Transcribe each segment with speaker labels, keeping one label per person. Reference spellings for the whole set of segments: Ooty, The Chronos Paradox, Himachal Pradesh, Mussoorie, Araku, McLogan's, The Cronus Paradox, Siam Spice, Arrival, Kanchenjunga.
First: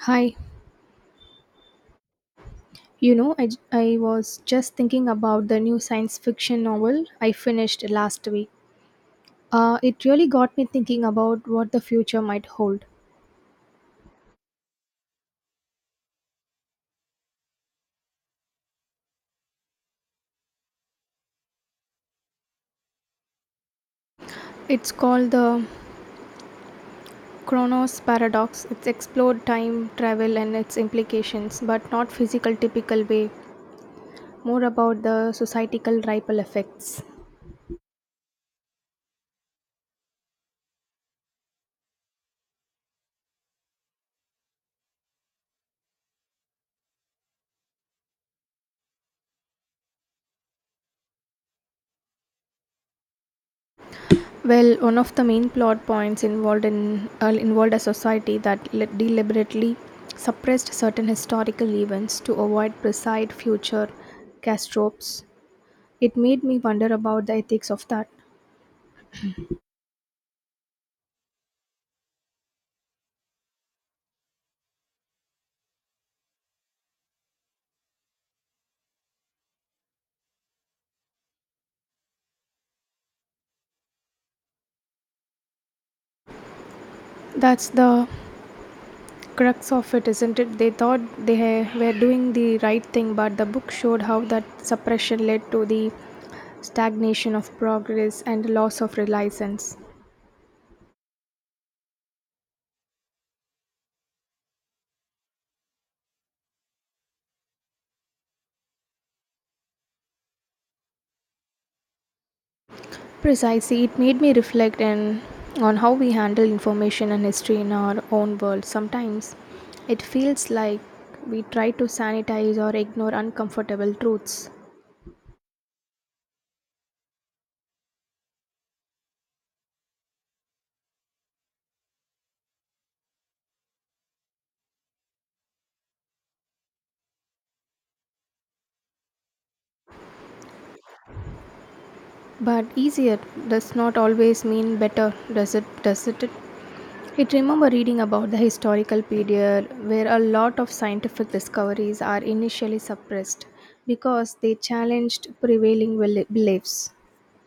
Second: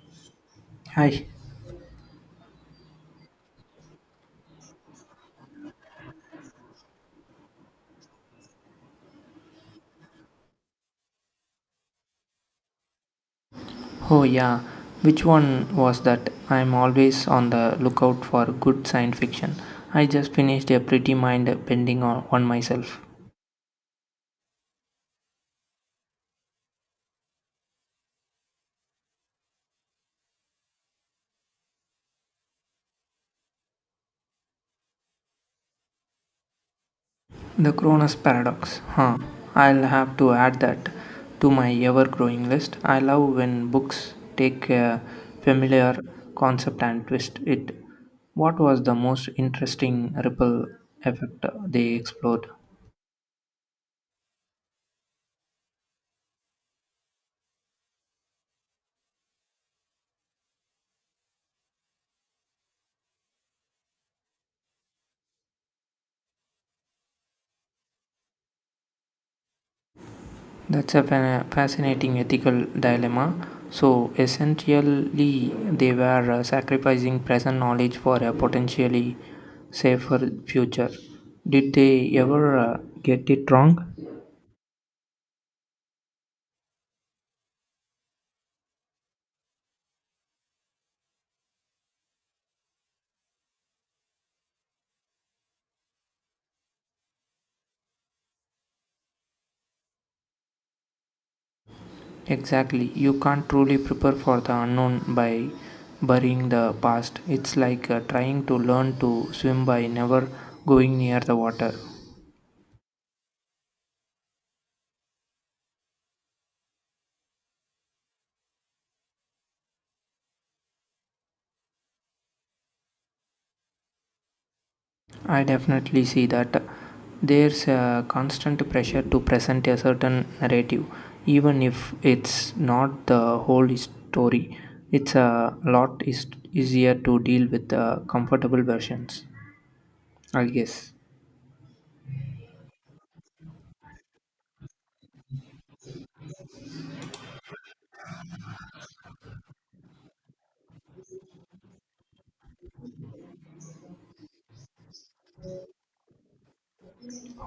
Speaker 1: Hi,
Speaker 2: Hi.
Speaker 1: I was just thinking about the new science fiction novel I finished last week. It really got me thinking about what the future might hold.
Speaker 2: Oh, yeah. Which one was that? I'm always on the lookout for good science fiction. I just finished a pretty mind bending on myself.
Speaker 1: It's called the Chronos Paradox. It's explored time travel and its implications, but not physical typical way, more about the societal ripple effects.
Speaker 2: The Cronus Paradox. Huh. I'll have to add that to my ever growing list. I love when books take a familiar concept and twist it. What was the most interesting ripple effect they explored?
Speaker 1: Well, one of the main plot points involved a society that deliberately suppressed certain historical events to avoid precise future catastrophes. It made me wonder about the ethics of that.
Speaker 2: That's a fascinating ethical dilemma. So essentially, they were sacrificing present knowledge for a potentially safer future. Did they ever get it wrong?
Speaker 1: That's the crux of it, isn't it? They thought they were doing the right thing, but the book showed how that suppression led to the stagnation of progress and loss of reliance.
Speaker 2: Exactly. You can't truly prepare for the unknown by burying the past. It's like trying to learn to swim by never going near the water.
Speaker 1: Precisely, it made me reflect and on how we handle information and history in our own world. Sometimes it feels like we try to sanitize or ignore uncomfortable truths.
Speaker 2: I definitely see that there's a constant pressure to present a certain narrative, even if it's not the whole story. It's a lot is easier to deal with the comfortable versions, I guess.
Speaker 1: But easier does not always mean better, does it? It remember reading about the historical period where a lot of scientific discoveries are initially suppressed because they challenged prevailing beliefs.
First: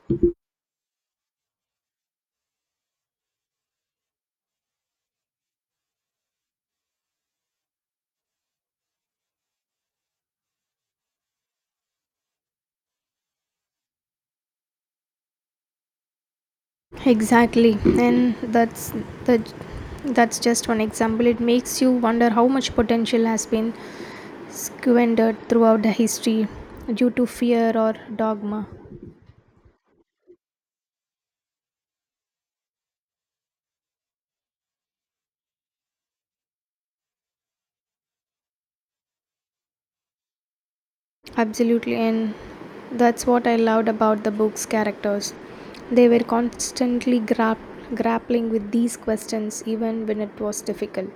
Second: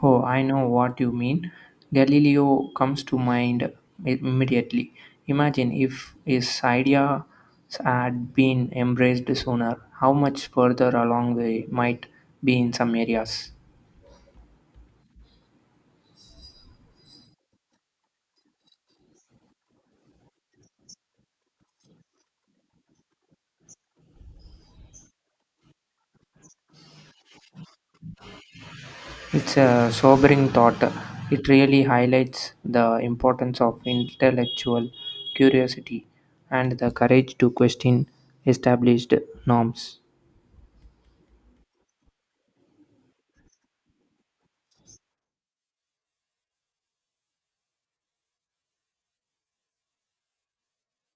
Speaker 2: Oh, I know what you mean. Galileo comes to mind immediately. Imagine if his idea had been embraced sooner, how much further along we might be in some areas.
Speaker 1: Exactly, and the that's just one example. It makes you wonder how much potential has been squandered throughout the history due to fear or dogma.
Speaker 2: It's a sobering thought. It really highlights the importance of intellectual curiosity and the courage to question established norms.
Speaker 1: Absolutely, and that's what I loved about the book's characters. They were constantly grappling with these questions even when it was difficult.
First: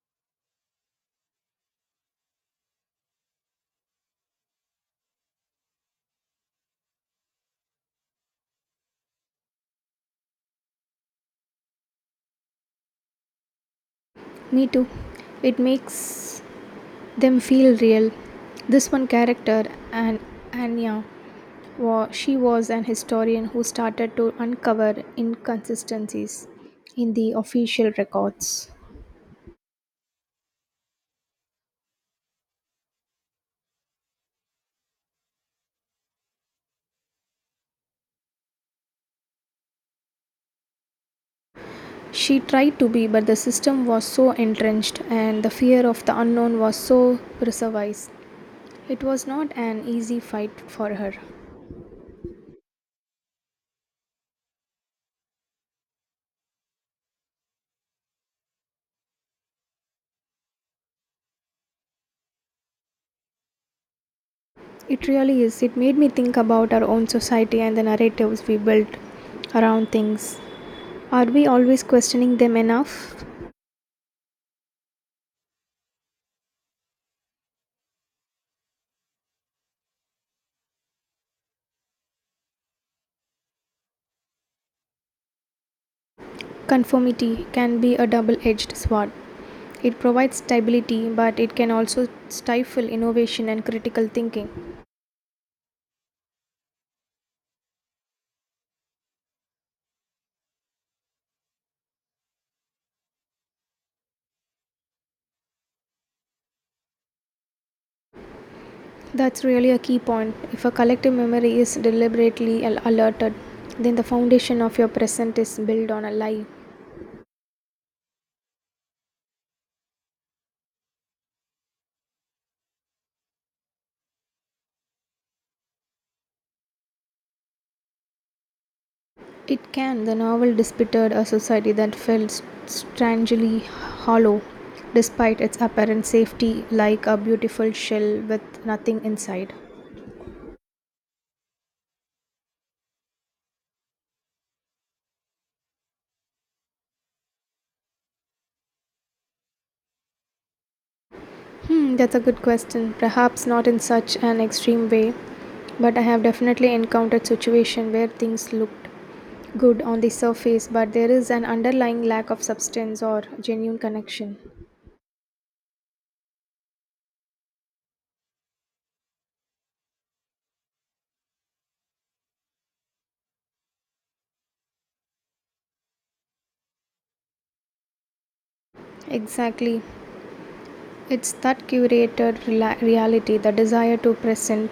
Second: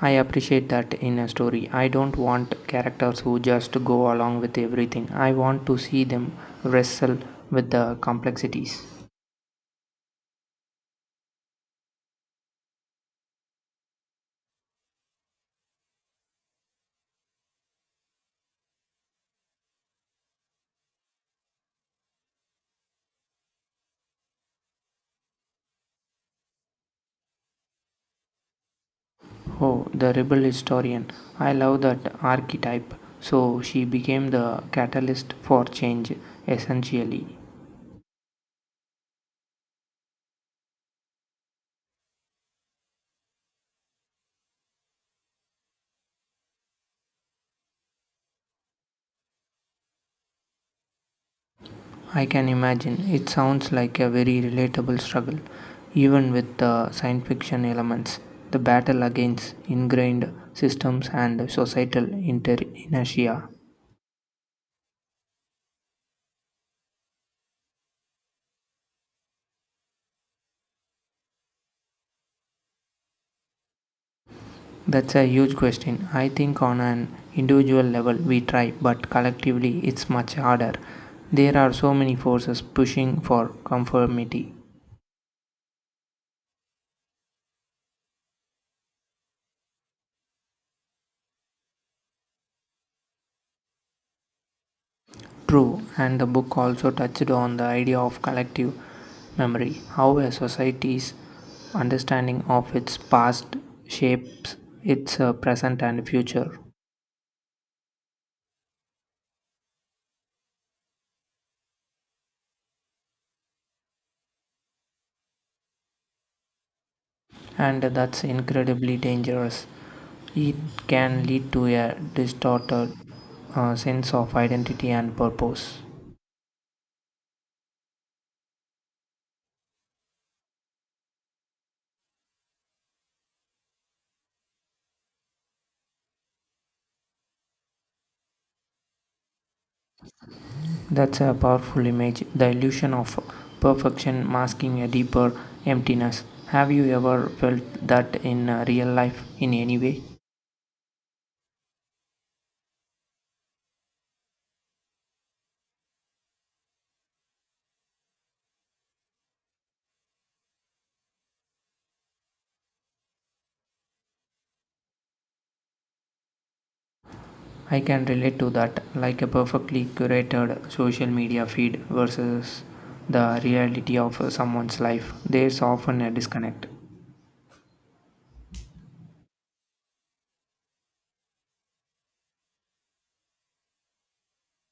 Speaker 2: I appreciate that in a story. I don't want characters who just go along with everything. I want to see them wrestle with the complexities.
Speaker 1: Me too. It makes them feel real. This one character, An- Anya, she was an historian who started to uncover inconsistencies in the official records.
Speaker 2: Oh, the rebel historian. I love that archetype. So she became the catalyst for change, essentially.
Speaker 1: She tried to be, but the system was so entrenched and the fear of the unknown was so pervasive. It was not an easy fight for her.
Speaker 2: I can imagine. It sounds like a very relatable struggle, even with the science fiction elements. The battle against ingrained systems and societal inertia.
Speaker 1: It really is. It made me think about our own society and the narratives we built around things. Are we always questioning them enough?
Speaker 2: That's a huge question. I think on an individual level we try, but collectively it's much harder. There are so many forces pushing for conformity.
Speaker 1: Conformity can be a double edged sword. It provides stability, but it can also stifle innovation and critical thinking.
Speaker 2: True, and the book also touched on the idea of collective memory, how a society's understanding of its past shapes its present and future.
Speaker 1: That's really a key point. If a collective memory is deliberately alerted, then the foundation of your present is built on a lie.
Speaker 2: And that's incredibly dangerous. It can lead to a distorted sense of identity and purpose.
Speaker 1: It can. The novel depicted a society that felt strangely hollow despite its apparent safety, like a beautiful shell with nothing inside.
Speaker 2: That's a powerful image, the illusion of perfection masking a deeper emptiness. Have you ever felt that in real life in any way?
Speaker 1: Hmm, that's a good question. Perhaps not in such an extreme way, but I have definitely encountered situation where things looked good on the surface, but there is an underlying lack of substance or genuine connection.
Speaker 2: I can relate to that, like a perfectly curated social media feed versus the reality of someone's life. There's often a disconnect.
Speaker 1: Exactly. It's that curated reality, the desire to present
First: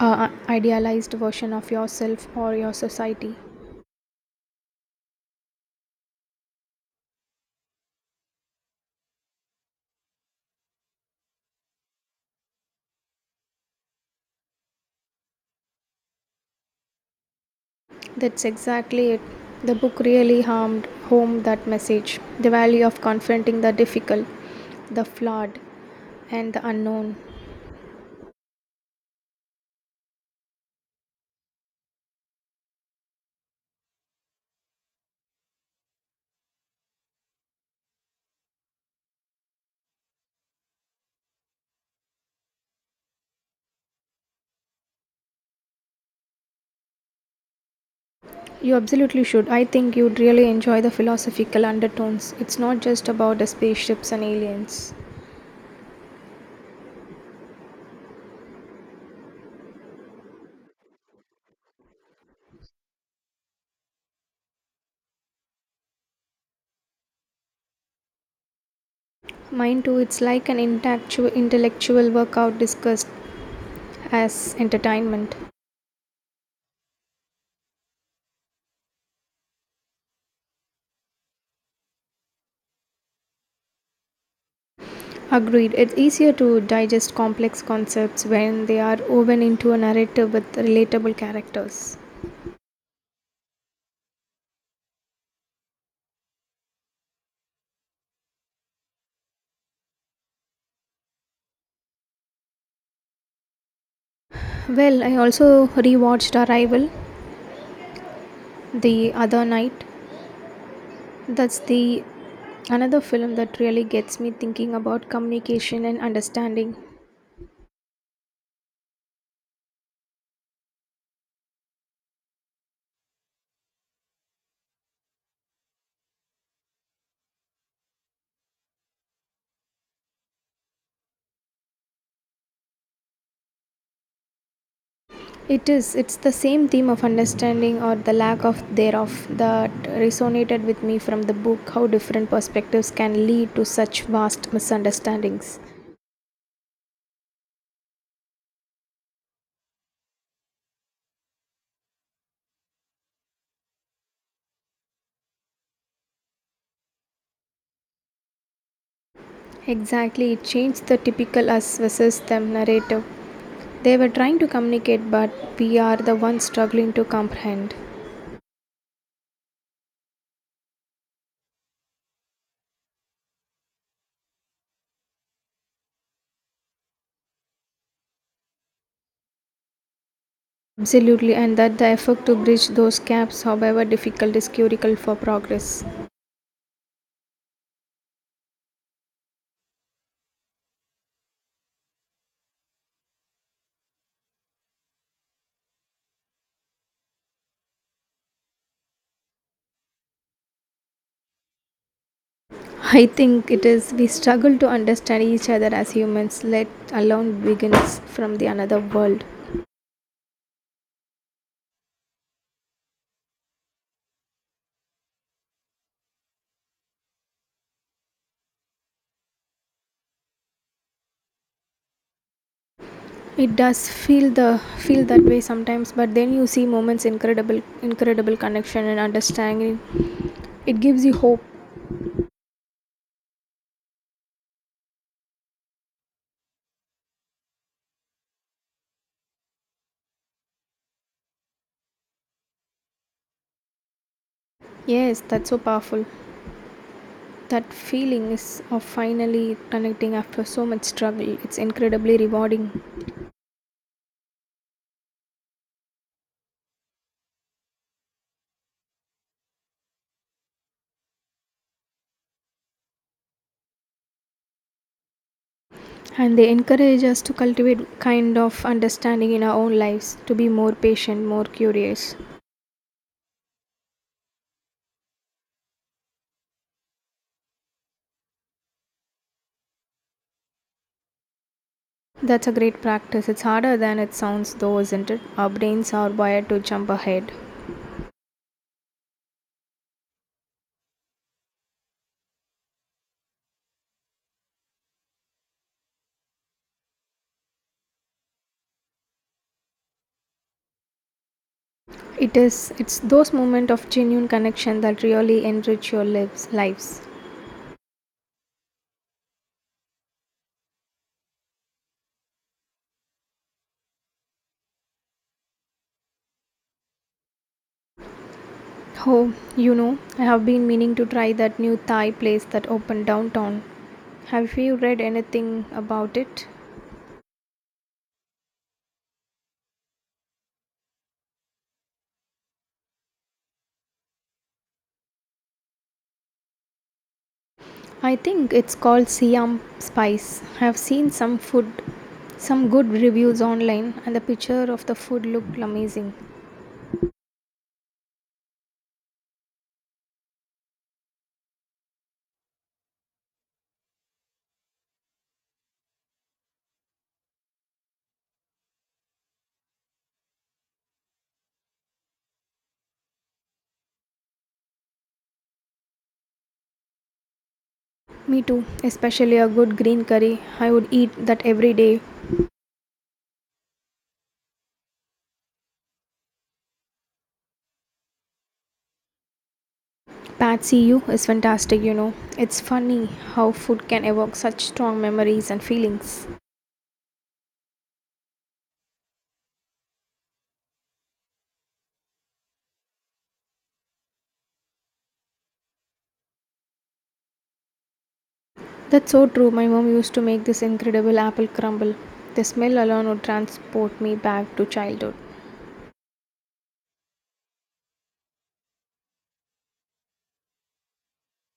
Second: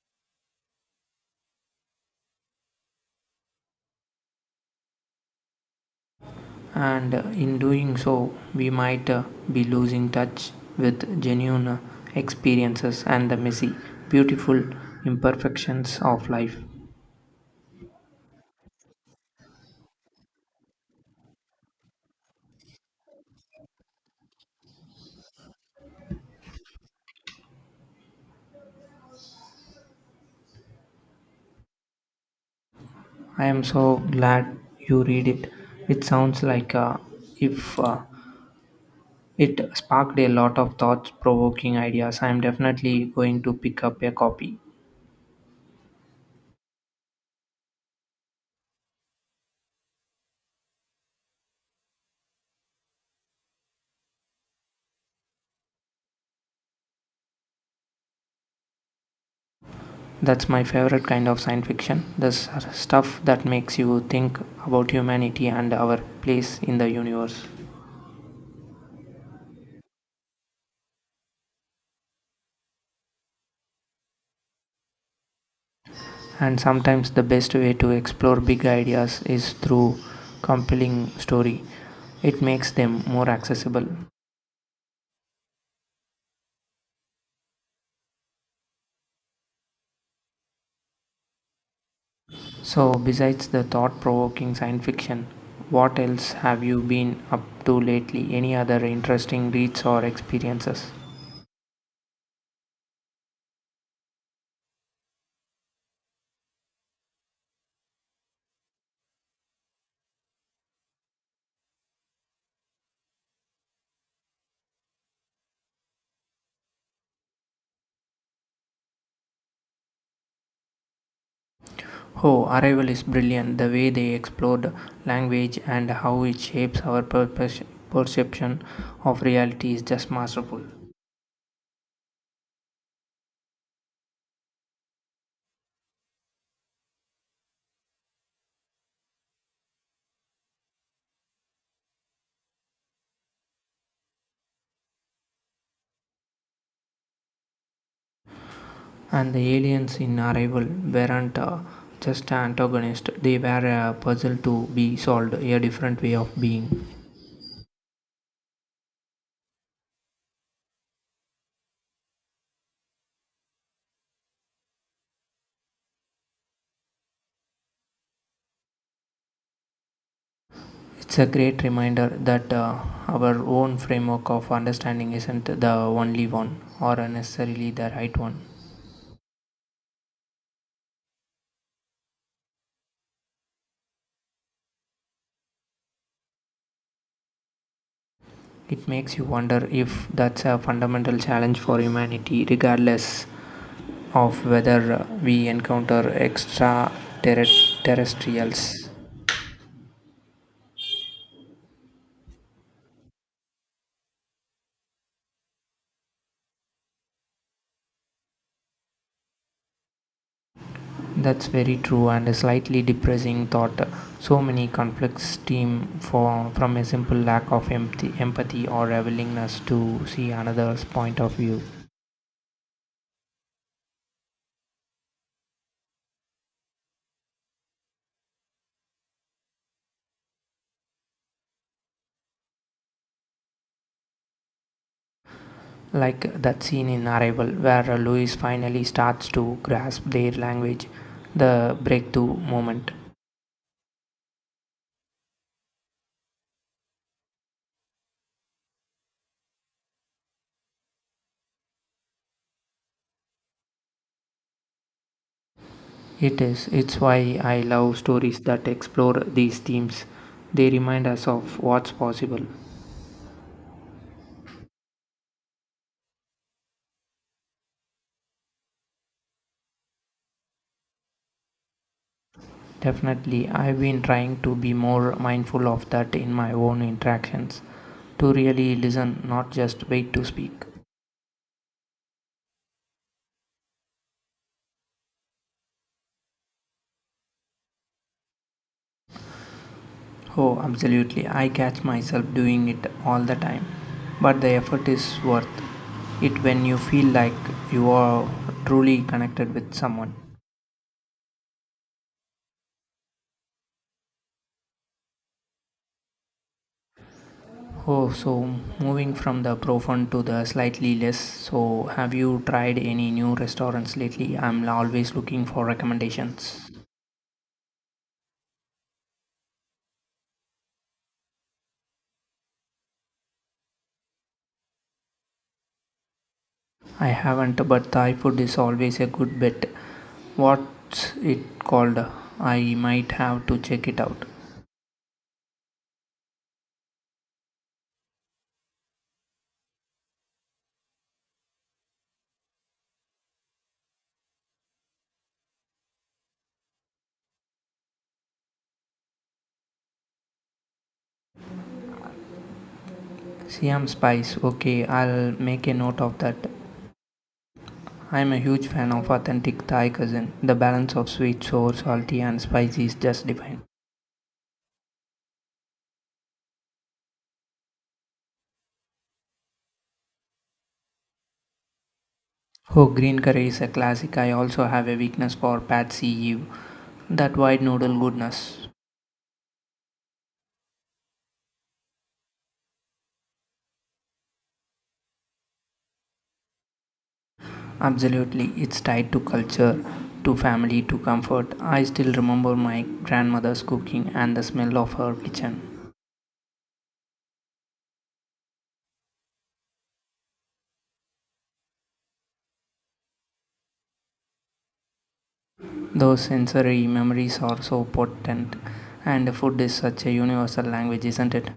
Speaker 1: a idealized version of yourself or your society.
Speaker 2: And in doing so, we might be losing touch with genuine experiences and the messy, beautiful imperfections of life.
Speaker 1: That's exactly it. The book really harmed home that message the value of confronting the difficult, the flawed, and the unknown.
Speaker 2: I am so glad you read it. It sounds like if it sparked a lot of thought provoking ideas. I am definitely going to pick up a copy.
Speaker 1: You absolutely should. I think you'd really enjoy the philosophical undertones. It's not just about the spaceships and aliens.
Speaker 2: That's my favorite kind of science fiction. The stuff that makes you think about humanity and our place in the universe.
Speaker 1: Mine too, it's like an intellectual workout discussed as entertainment.
Speaker 2: And sometimes the best way to explore big ideas is through compelling story. It makes them more accessible.
Speaker 1: Agreed, it's easier to digest complex concepts when they are woven into a narrative with relatable characters.
Speaker 2: So, besides the thought provoking science fiction, what else have you been up to lately? Any other interesting reads or experiences?
Speaker 1: Well, I also rewatched Arrival the other night. That's the Another film that really gets me thinking about communication and understanding.
Speaker 2: Oh, Arrival is brilliant. The way they explored language and how it shapes our perception of reality is just masterful.
Speaker 1: It is, it's the same theme of understanding or the lack of thereof that resonated with me from the book, how different perspectives can lead to such vast misunderstandings.
Speaker 2: And the aliens in Arrival weren't just antagonists, they were a puzzle to be solved, a different way of being.
Speaker 1: Exactly, it changed the typical us versus them narrative. They were trying to communicate but we are the ones struggling to comprehend.
Speaker 2: It's a great reminder that our own framework of understanding isn't the only one or necessarily the right one.
Speaker 1: Absolutely, and that the effort to bridge those gaps, however difficult, is critical for progress.
Speaker 2: It makes you wonder if that's a fundamental challenge for humanity, regardless of whether we encounter extraterrestrials.
Speaker 1: I think it is, we struggle to understand each other as humans, let alone beings from the another world.
Speaker 2: That's very true and a slightly depressing thought. So many conflicts stem from a simple lack of empathy or a willingness to see another's point of view.
Speaker 1: It does feel that way sometimes, but then you see moments incredible connection and understanding. It gives you hope.
Speaker 2: Like that scene in Arrival, where Louis finally starts to grasp their language, the breakthrough moment.
Speaker 1: Yes, that's so powerful. That feeling is of finally connecting after so much struggle. It's incredibly rewarding.
Speaker 2: It is. It's why I love stories that explore these themes. They remind us of what's possible.
Speaker 1: And they encourage us to cultivate kind of understanding in our own lives, to be more patient, more curious.
Speaker 2: Definitely, I've been trying to be more mindful of that in my own interactions, to really listen, not just wait to speak.
Speaker 1: That's a great practice, it's harder than it sounds, though, isn't it? Our brains are wired to jump ahead.
Speaker 2: Oh, absolutely, I catch myself doing it all the time, but the effort is worth it when you feel like you are truly connected with someone.
Speaker 1: It is, it's those moments of genuine connection that really enrich your lives.
Speaker 2: Oh, so moving from the profound to the slightly less. So, have you tried any new restaurants lately? I'm always looking for recommendations.
Speaker 1: Oh, you know, I have been meaning to try that new Thai place that opened downtown. Have you read anything about it?
Speaker 2: I haven't, but Thai food is always a good bet. What's it called? I might have to check it out.
Speaker 1: I think it's called Siam Spice. I've seen some good reviews online, and the picture of the food looked amazing.
Speaker 2: Siam Spice, okay, I'll make a note of that. I'm a huge fan of authentic Thai cuisine. The balance of sweet, sour, salty, and spicy is just divine.
Speaker 1: Me too, especially a good green curry. I would eat that every day.
Speaker 2: Oh, green curry is a classic. I also have a weakness for pad see ew, that white noodle goodness.
Speaker 1: Patsy U is fantastic, you know. It's funny how food can evoke such strong memories and feelings.
Speaker 2: Absolutely, it's tied to culture, to family, to comfort. I still remember my grandmother's cooking and the smell of her kitchen.
Speaker 1: That's so true. My mom used to make this incredible apple crumble. The smell alone would transport me back to childhood.
Speaker 2: Those sensory memories are so potent, and food is such a universal language, isn't it?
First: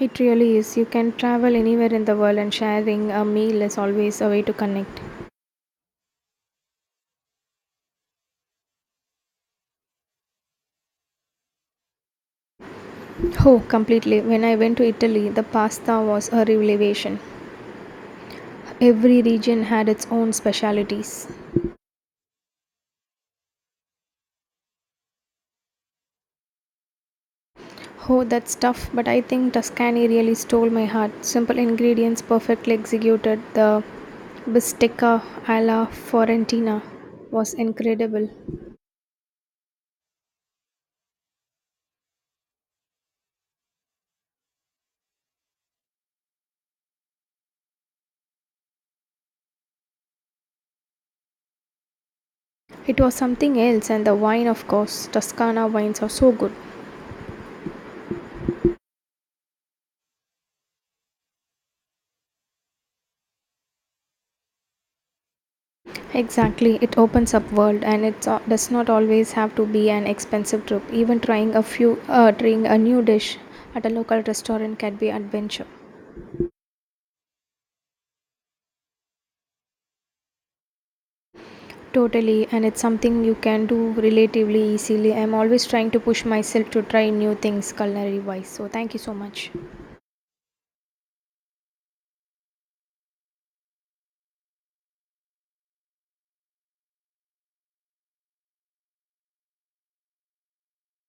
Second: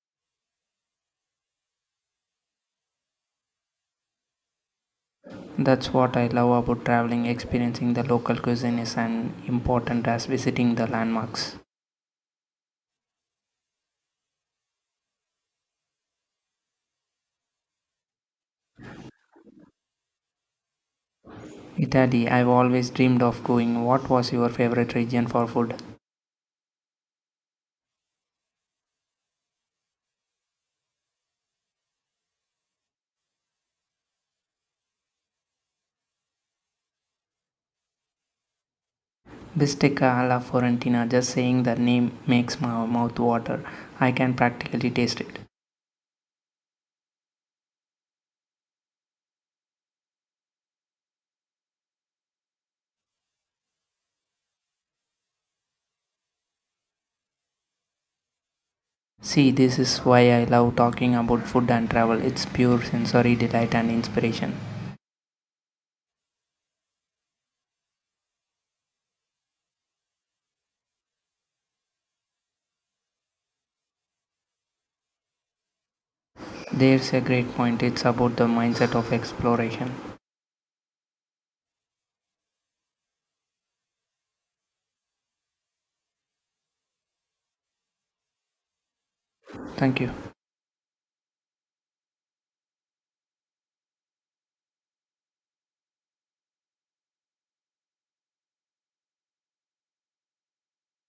Speaker 1: It really is. You can travel anywhere in the world, and sharing a meal is always a way to connect.
Speaker 2: That's what I love about traveling, experiencing the local cuisine is as important as visiting the landmarks.
Speaker 1: Oh, completely. When I went to Italy, the pasta was a revelation. Every region had its own specialities.
Speaker 2: Italy, I've always dreamed of going. What was your favorite region for food?
Speaker 1: Oh, that's tough, but I think Tuscany really stole my heart. Simple ingredients perfectly executed. The bistecca alla Fiorentina was incredible.
Speaker 2: Bistecca alla Fiorentina, just saying the name makes my mouth water. I can practically taste it.
Speaker 1: It was something else, and the wine, of course. Toscana wines are so good.
Speaker 2: See, this is why I love talking about food and travel. It's pure sensory delight and inspiration.
Speaker 1: Exactly, it opens up world and it does not always have to be an expensive trip. Even trying a new dish at a local restaurant can be adventure.
Speaker 2: There's a great point. It's about the mindset of exploration.
Speaker 1: Totally, and it's something you can do relatively easily. I'm always trying to push myself to try new things culinary wise. So thank you so much.
Speaker 2: Thank you.